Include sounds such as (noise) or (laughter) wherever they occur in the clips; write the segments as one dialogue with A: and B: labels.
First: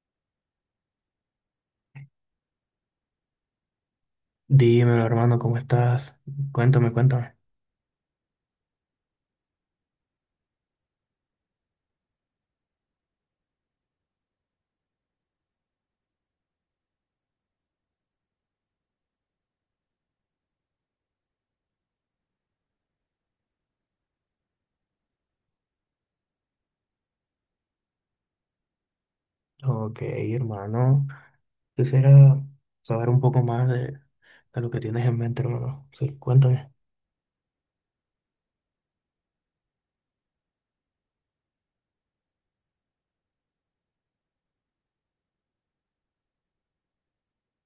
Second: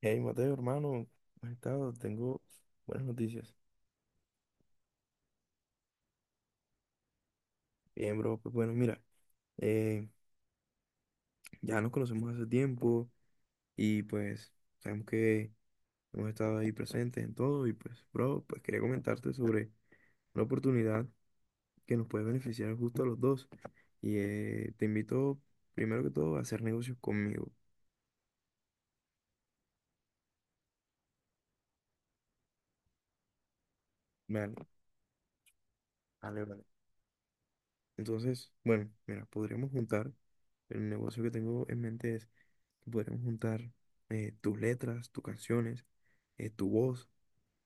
A: Hey, Mateo, hermano, ¿cómo has estado? Tengo buenas noticias.
B: Dímelo, hermano, ¿cómo estás? Cuéntame, cuéntame.
A: Bien, bro, pues bueno, mira, eh, ya nos conocemos hace tiempo y pues sabemos que hemos estado ahí presentes en todo y pues, bro, pues quería comentarte sobre una oportunidad que nos puede beneficiar justo a los dos y te invito primero que todo a hacer negocios conmigo.
B: Ok, hermano. Quisiera saber un poco más de
A: Vale,
B: lo que tienes en mente, hermano. Sí,
A: vale, vale.
B: cuéntame.
A: Entonces, bueno, mira, podríamos juntar, el negocio que tengo en mente es que podríamos juntar tus letras, tus canciones, tu voz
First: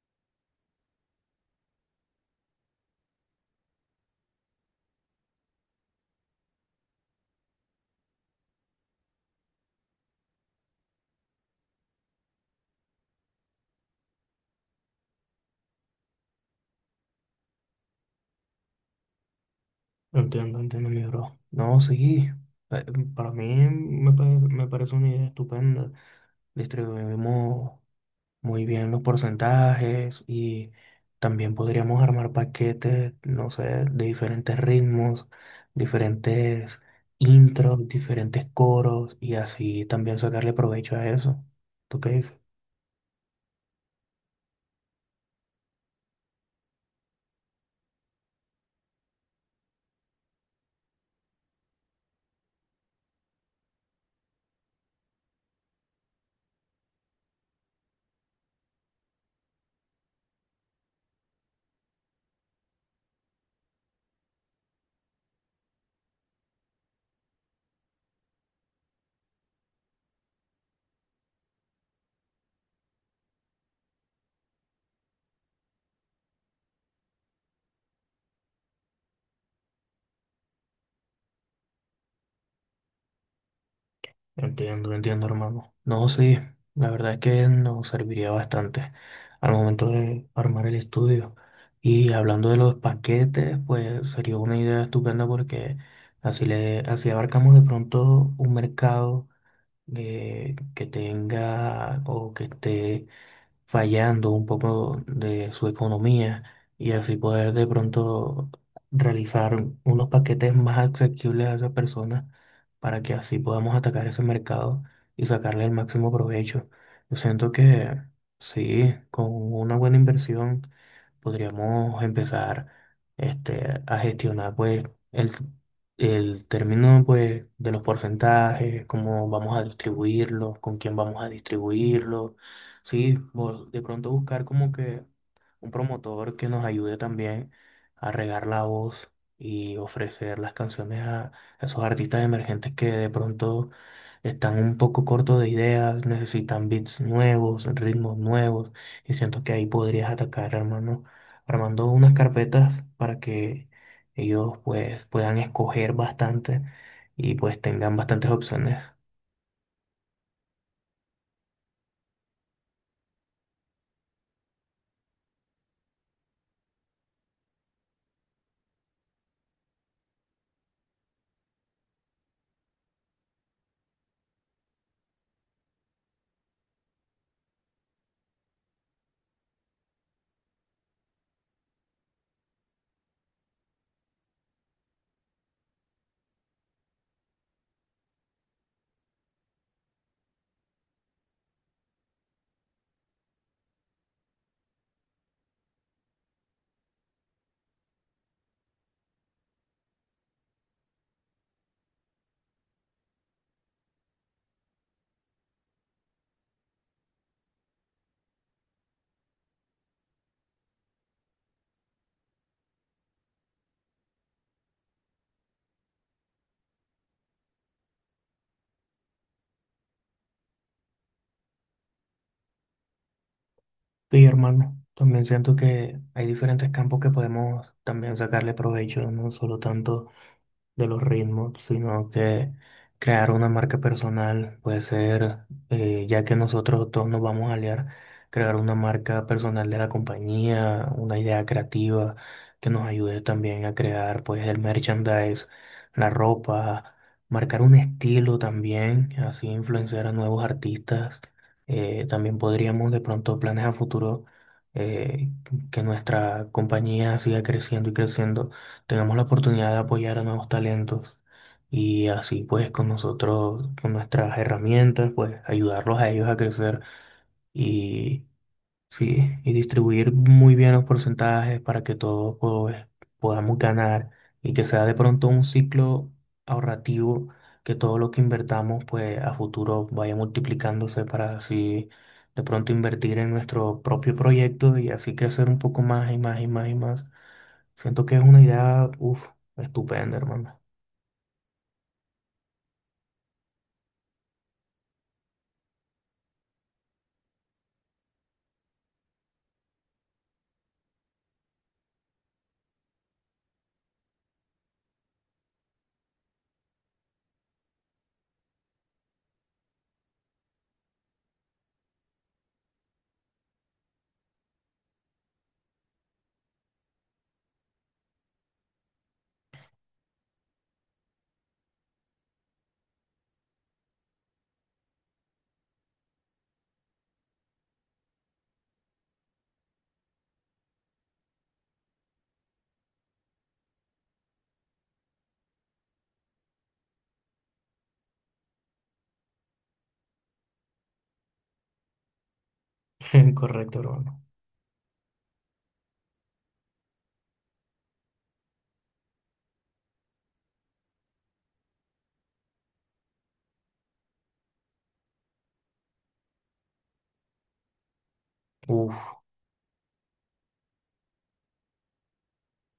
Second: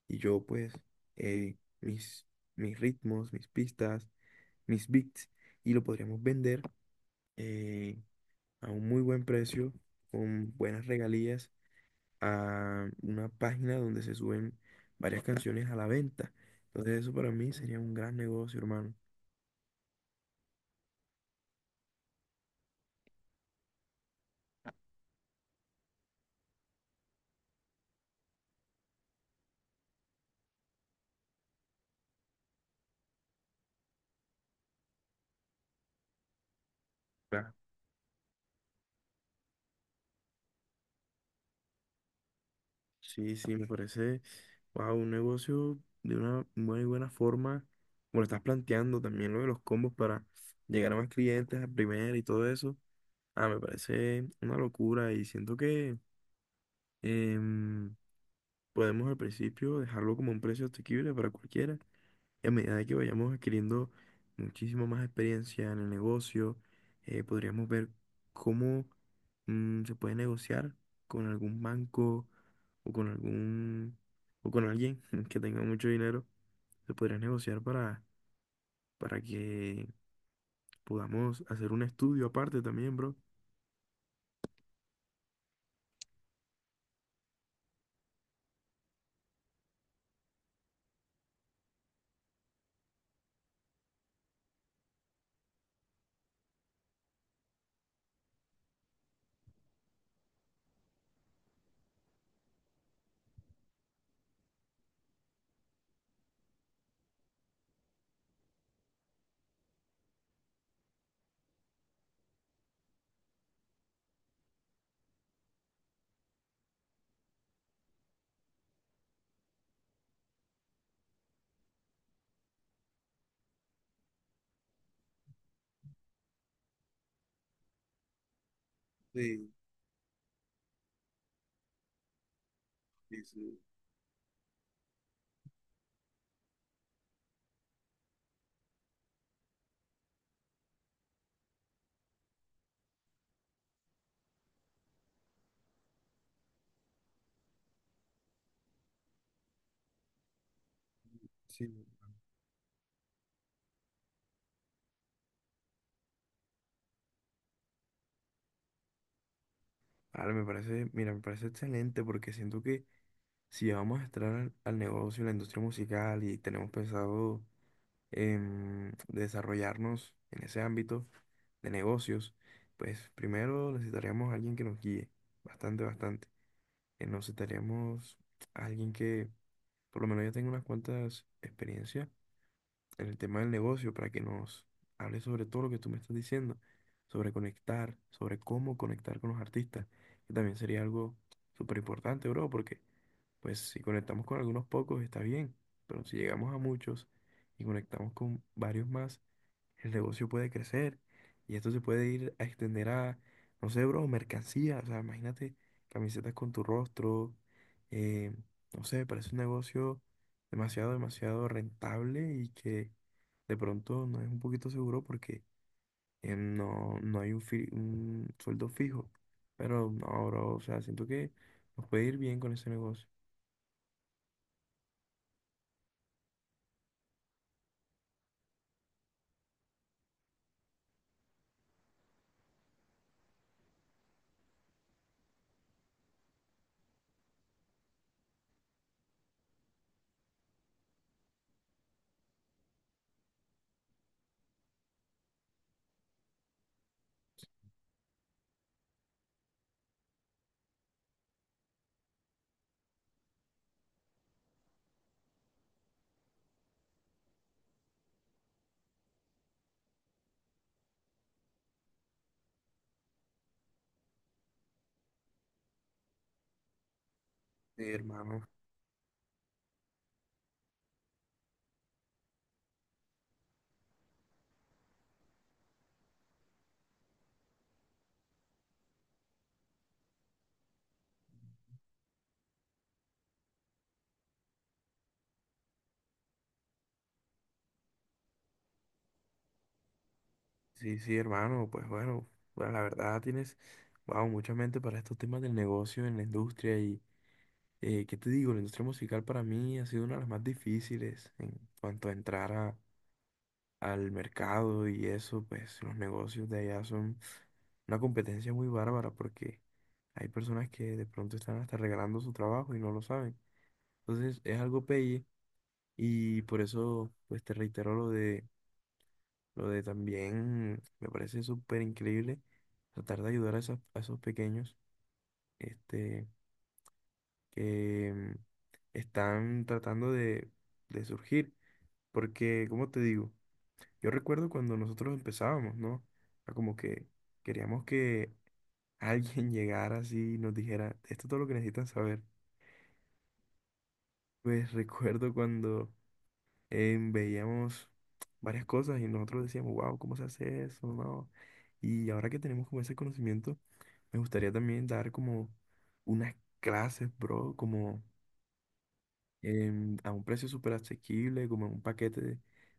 A: y yo pues eh, mis, mis ritmos, mis pistas, mis beats y lo podríamos vender eh, a un muy buen precio, con buenas regalías, a una página donde se suben varias canciones a la venta. Entonces eso para mí sería un gran negocio, hermano.
B: Entiendo, entiendo, mi bro. No, sí. eh, Para mí me parece una idea estupenda. Distribuimos muy bien los porcentajes y también podríamos armar paquetes, no sé, de diferentes ritmos, diferentes intros, diferentes coros y así también sacarle provecho a eso. ¿Tú qué dices?
A: Sí, sí, me parece, wow, un negocio de una muy buena forma, como lo estás planteando también lo de los combos para llegar a más clientes a primera y todo eso. Ah, me parece una locura y siento que em, podemos al principio dejarlo como un precio asequible para cualquiera y a medida de que vayamos adquiriendo muchísimo más experiencia en el negocio, podríamos ver cómo se puede negociar con algún banco o con algún o con alguien (laughs) que tenga mucho dinero. Se podría negociar para que podamos hacer un estudio aparte también, bro.
B: Entiendo, entiendo, hermano. No, sí, la verdad es que nos serviría bastante al momento de armar el estudio. Y hablando de los paquetes, pues sería una idea estupenda porque así abarcamos de pronto un mercado que tenga o que esté fallando un poco de su economía y así poder de pronto realizar unos paquetes más asequibles a esas personas para que así podamos atacar ese mercado y sacarle el máximo provecho. Yo siento que sí, con una buena inversión podríamos empezar este, a gestionar pues el, el término pues de los porcentajes, cómo
A: Sí,
B: vamos a distribuirlos, con quién vamos a distribuirlos. Sí,
A: sí, sí.
B: de pronto buscar como que un promotor que nos ayude también a regar la voz y ofrecer las canciones a esos artistas emergentes que de pronto están un poco cortos de ideas, necesitan beats nuevos, ritmos nuevos, y siento que ahí podrías atacar, hermano,
A: Sí.
B: armando unas carpetas para que ellos pues puedan escoger bastante y pues tengan bastantes opciones.
A: Ahora me parece, mira, me parece excelente porque siento que si vamos a entrar al, al negocio, a la industria musical y tenemos pensado desarrollarnos en ese ámbito de negocios, pues primero necesitaríamos a alguien que nos guíe, bastante, bastante. Necesitaríamos a alguien que por lo menos ya tenga unas cuantas experiencias en el tema del negocio para que nos hable sobre todo lo que tú me estás diciendo, sobre conectar, sobre cómo conectar con los artistas, que también sería algo súper importante, bro, porque... Pues si conectamos con algunos pocos está bien, pero si llegamos a muchos y conectamos con varios más, el negocio puede crecer y esto se puede ir a extender a, no sé, bro, mercancía. O sea, imagínate camisetas con tu rostro. eh, no sé, parece un negocio demasiado, demasiado rentable y que de pronto no es un poquito seguro porque no hay un, un sueldo fijo. Pero no, bro, o sea, siento que nos puede ir bien con ese negocio.
B: Sí, hermano, también siento que hay diferentes campos que podemos también sacarle provecho, no solo tanto de los ritmos, sino que crear una marca personal puede ser, ya que nosotros todos nos vamos a aliar, crear una marca personal de la compañía, una idea creativa que nos ayude también a crear pues el merchandise, la ropa, marcar un estilo también, así influenciar a nuevos artistas. También podríamos de pronto planes a futuro. eh, que nuestra compañía siga creciendo y creciendo, tenemos la oportunidad de apoyar a nuevos talentos y así pues con nosotros, con nuestras herramientas, pues ayudarlos a ellos a crecer
A: Sí,
B: y
A: hermano.
B: sí, y distribuir muy bien los porcentajes para que todos pues, podamos ganar y que sea de pronto un ciclo ahorrativo, que todo lo que invertamos pues a futuro vaya multiplicándose para así de pronto invertir en nuestro propio proyecto y así crecer un poco más y más y más y más. Siento que es una idea, uf, estupenda, hermano.
A: Sí, sí, hermano, pues bueno, bueno, la verdad tienes, wow, mucha mente para estos temas del negocio en la industria y, ¿qué te digo? La industria musical para mí ha sido una de las más difíciles en cuanto a al mercado y eso, pues los negocios de allá son una competencia muy bárbara porque hay personas que de pronto están hasta regalando su trabajo y no lo saben. Entonces es algo pelle y por eso, pues te reitero lo de lo de también, me parece súper increíble tratar de ayudar a, a esos pequeños este, que están tratando de surgir. Porque, como te digo, yo recuerdo cuando nosotros empezábamos, ¿no? Era como que queríamos que alguien (laughs) llegara así y nos dijera, esto es todo lo que necesitan saber.
B: (laughs) Correcto, hermano.
A: Pues recuerdo cuando veíamos varias cosas y nosotros decíamos, wow, ¿cómo se hace eso? No. Y ahora que tenemos como ese conocimiento, me gustaría también dar como unas clases, bro, como
B: Uf,
A: a un precio súper asequible, como en un paquete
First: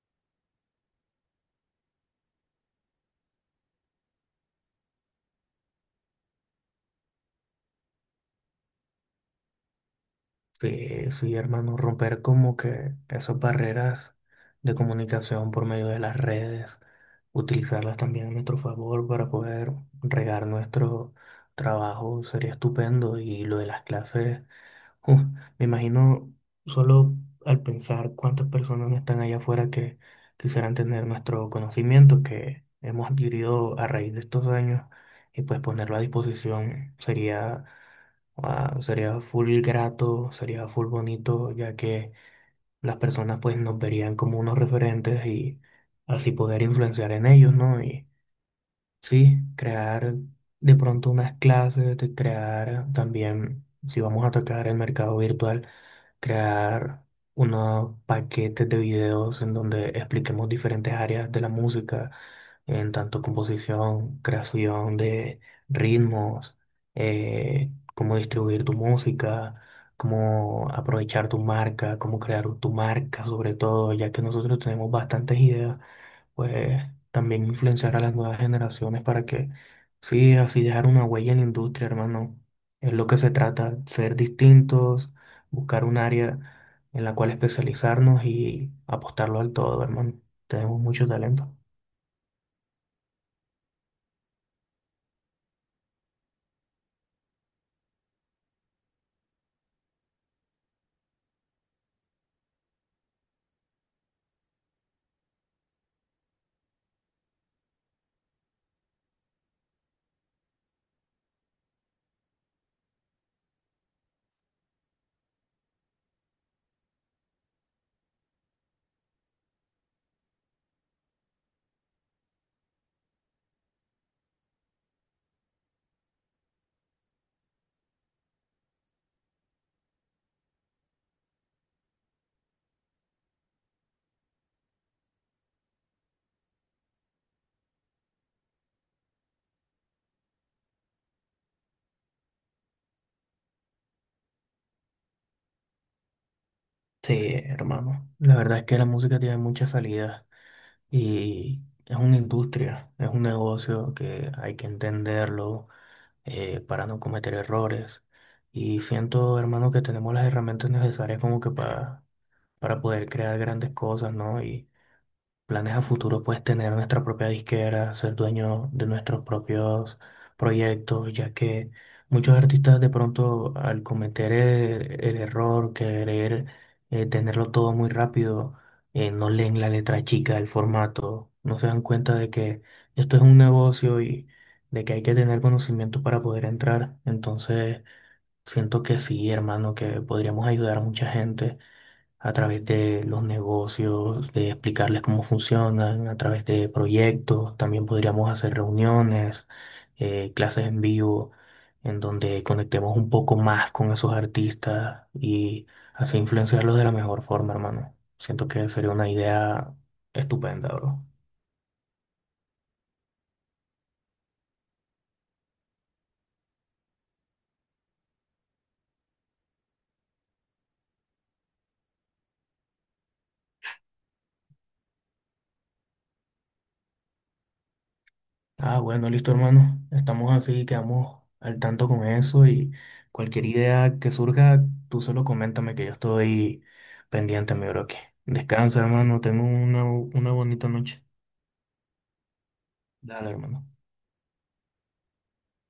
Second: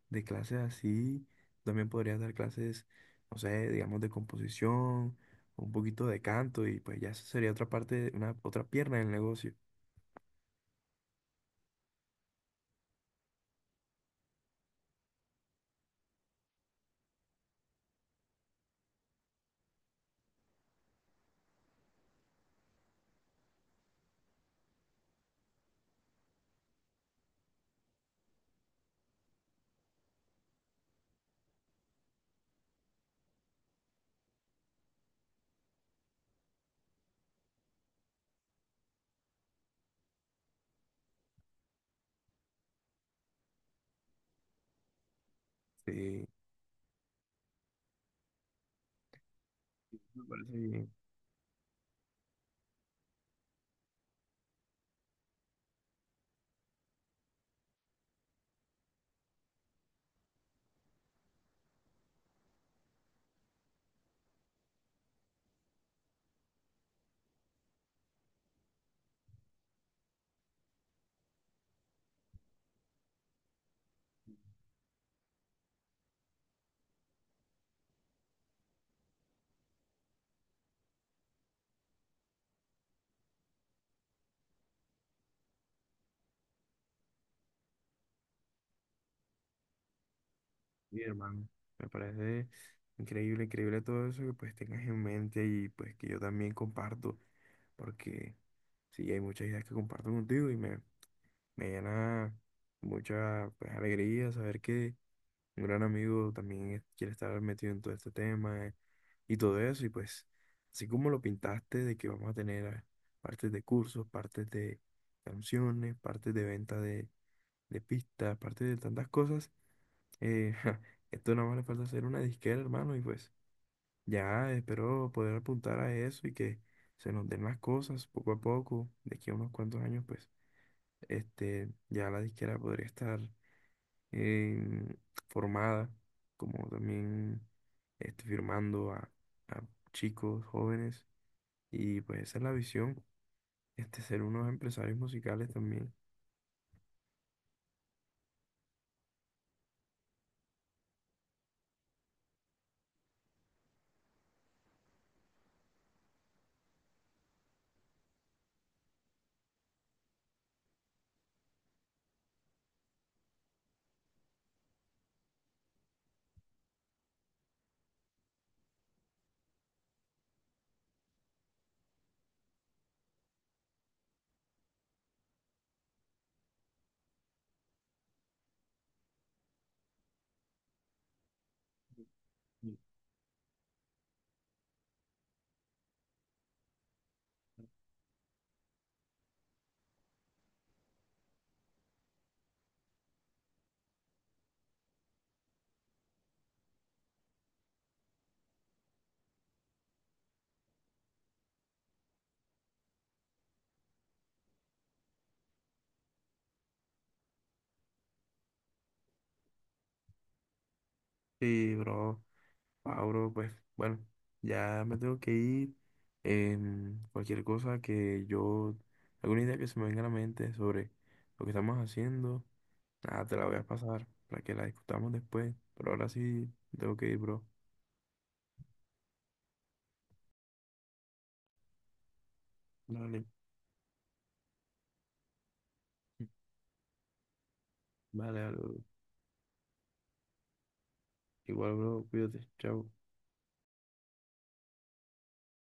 A: de clases así. También podrías dar clases, no sé, digamos de composición, un poquito de canto y pues ya eso sería otra parte, una otra pierna del negocio.
B: sí, sí, hermano, romper como que esas barreras de comunicación por medio de las redes, utilizarlas también a nuestro favor para poder regar nuestro trabajo sería estupendo. Y lo de las clases. Uf, me imagino solo al pensar cuántas personas no están allá afuera que quisieran tener nuestro conocimiento que hemos adquirido a raíz de estos años y pues ponerlo a disposición sería, ah, sería full grato, sería full bonito, ya que las personas pues nos verían como unos referentes y
A: Sí,
B: así poder influenciar en ellos, ¿no? Y sí, crear
A: me parece
B: de
A: bien.
B: pronto unas clases, de crear también, si vamos a atacar el mercado virtual, crear unos paquetes de videos en donde expliquemos diferentes áreas de la música, en tanto composición, creación de ritmos, cómo distribuir tu música, cómo aprovechar tu marca, cómo crear tu marca sobre todo, ya que nosotros tenemos bastantes ideas pues también influenciar a las nuevas generaciones para que, sí, así dejar una huella en la industria, hermano. Es lo que se trata, ser distintos, buscar un área en la cual especializarnos y apostarlo al todo, hermano. Tenemos
A: Sí,
B: mucho
A: hermano,
B: talento.
A: me parece increíble, increíble todo eso que pues tengas en mente y pues que yo también comparto, porque sí, hay muchas ideas que comparto contigo y me llena mucha pues, alegría saber que un gran amigo también quiere estar metido en todo este tema y todo eso y pues así como lo pintaste de que vamos a tener partes de cursos, partes de canciones, partes de venta de pistas, partes de tantas cosas. Ja, esto nada más le falta hacer una disquera, hermano, y pues ya espero poder apuntar a eso y que se nos den las cosas poco a poco. De aquí a unos cuantos años, pues, este, ya la disquera podría estar em, formada, como también este, firmando a chicos jóvenes. Y pues esa es la visión, este, ser unos empresarios musicales también.
B: Sí, hermano. La verdad es que la música tiene muchas salidas y es una industria, es un negocio que hay que entenderlo, para no cometer errores. Y siento, hermano, que tenemos las herramientas necesarias como que para poder crear grandes cosas, ¿no? Y planes a futuro, pues tener nuestra propia disquera, ser dueño de nuestros propios proyectos, ya que muchos artistas de pronto al cometer el error, querer tenerlo todo muy rápido, no leen la letra chica, el formato, no se dan cuenta de que esto es un negocio y de que hay que tener conocimiento para poder entrar. Entonces, siento que sí, hermano, que podríamos ayudar a mucha gente a través de los negocios, de explicarles cómo funcionan, a través de proyectos. También podríamos hacer reuniones, clases en vivo, en donde conectemos un poco más con esos artistas y así influenciarlos de la mejor forma, hermano. Siento que sería una idea estupenda, bro.
A: Sí, bro. Ah, bro, pues bueno, ya me tengo que ir. Cualquier cosa que yo, alguna idea que se me venga a la mente sobre lo que estamos haciendo, nada, te la voy a pasar para que la discutamos después. Pero ahora sí, tengo que ir, bro.
B: Ah, bueno, listo, hermano. Estamos así, quedamos al tanto con eso y
A: Dale.
B: cualquier idea que surja, tú solo coméntame que yo
A: Mm.
B: estoy pendiente, mi bro. Que
A: Vale,
B: Descansa,
A: bro.
B: hermano. Tengo una bonita noche.
A: Igual, bro, cuídate. Chao.
B: Dale, hermano.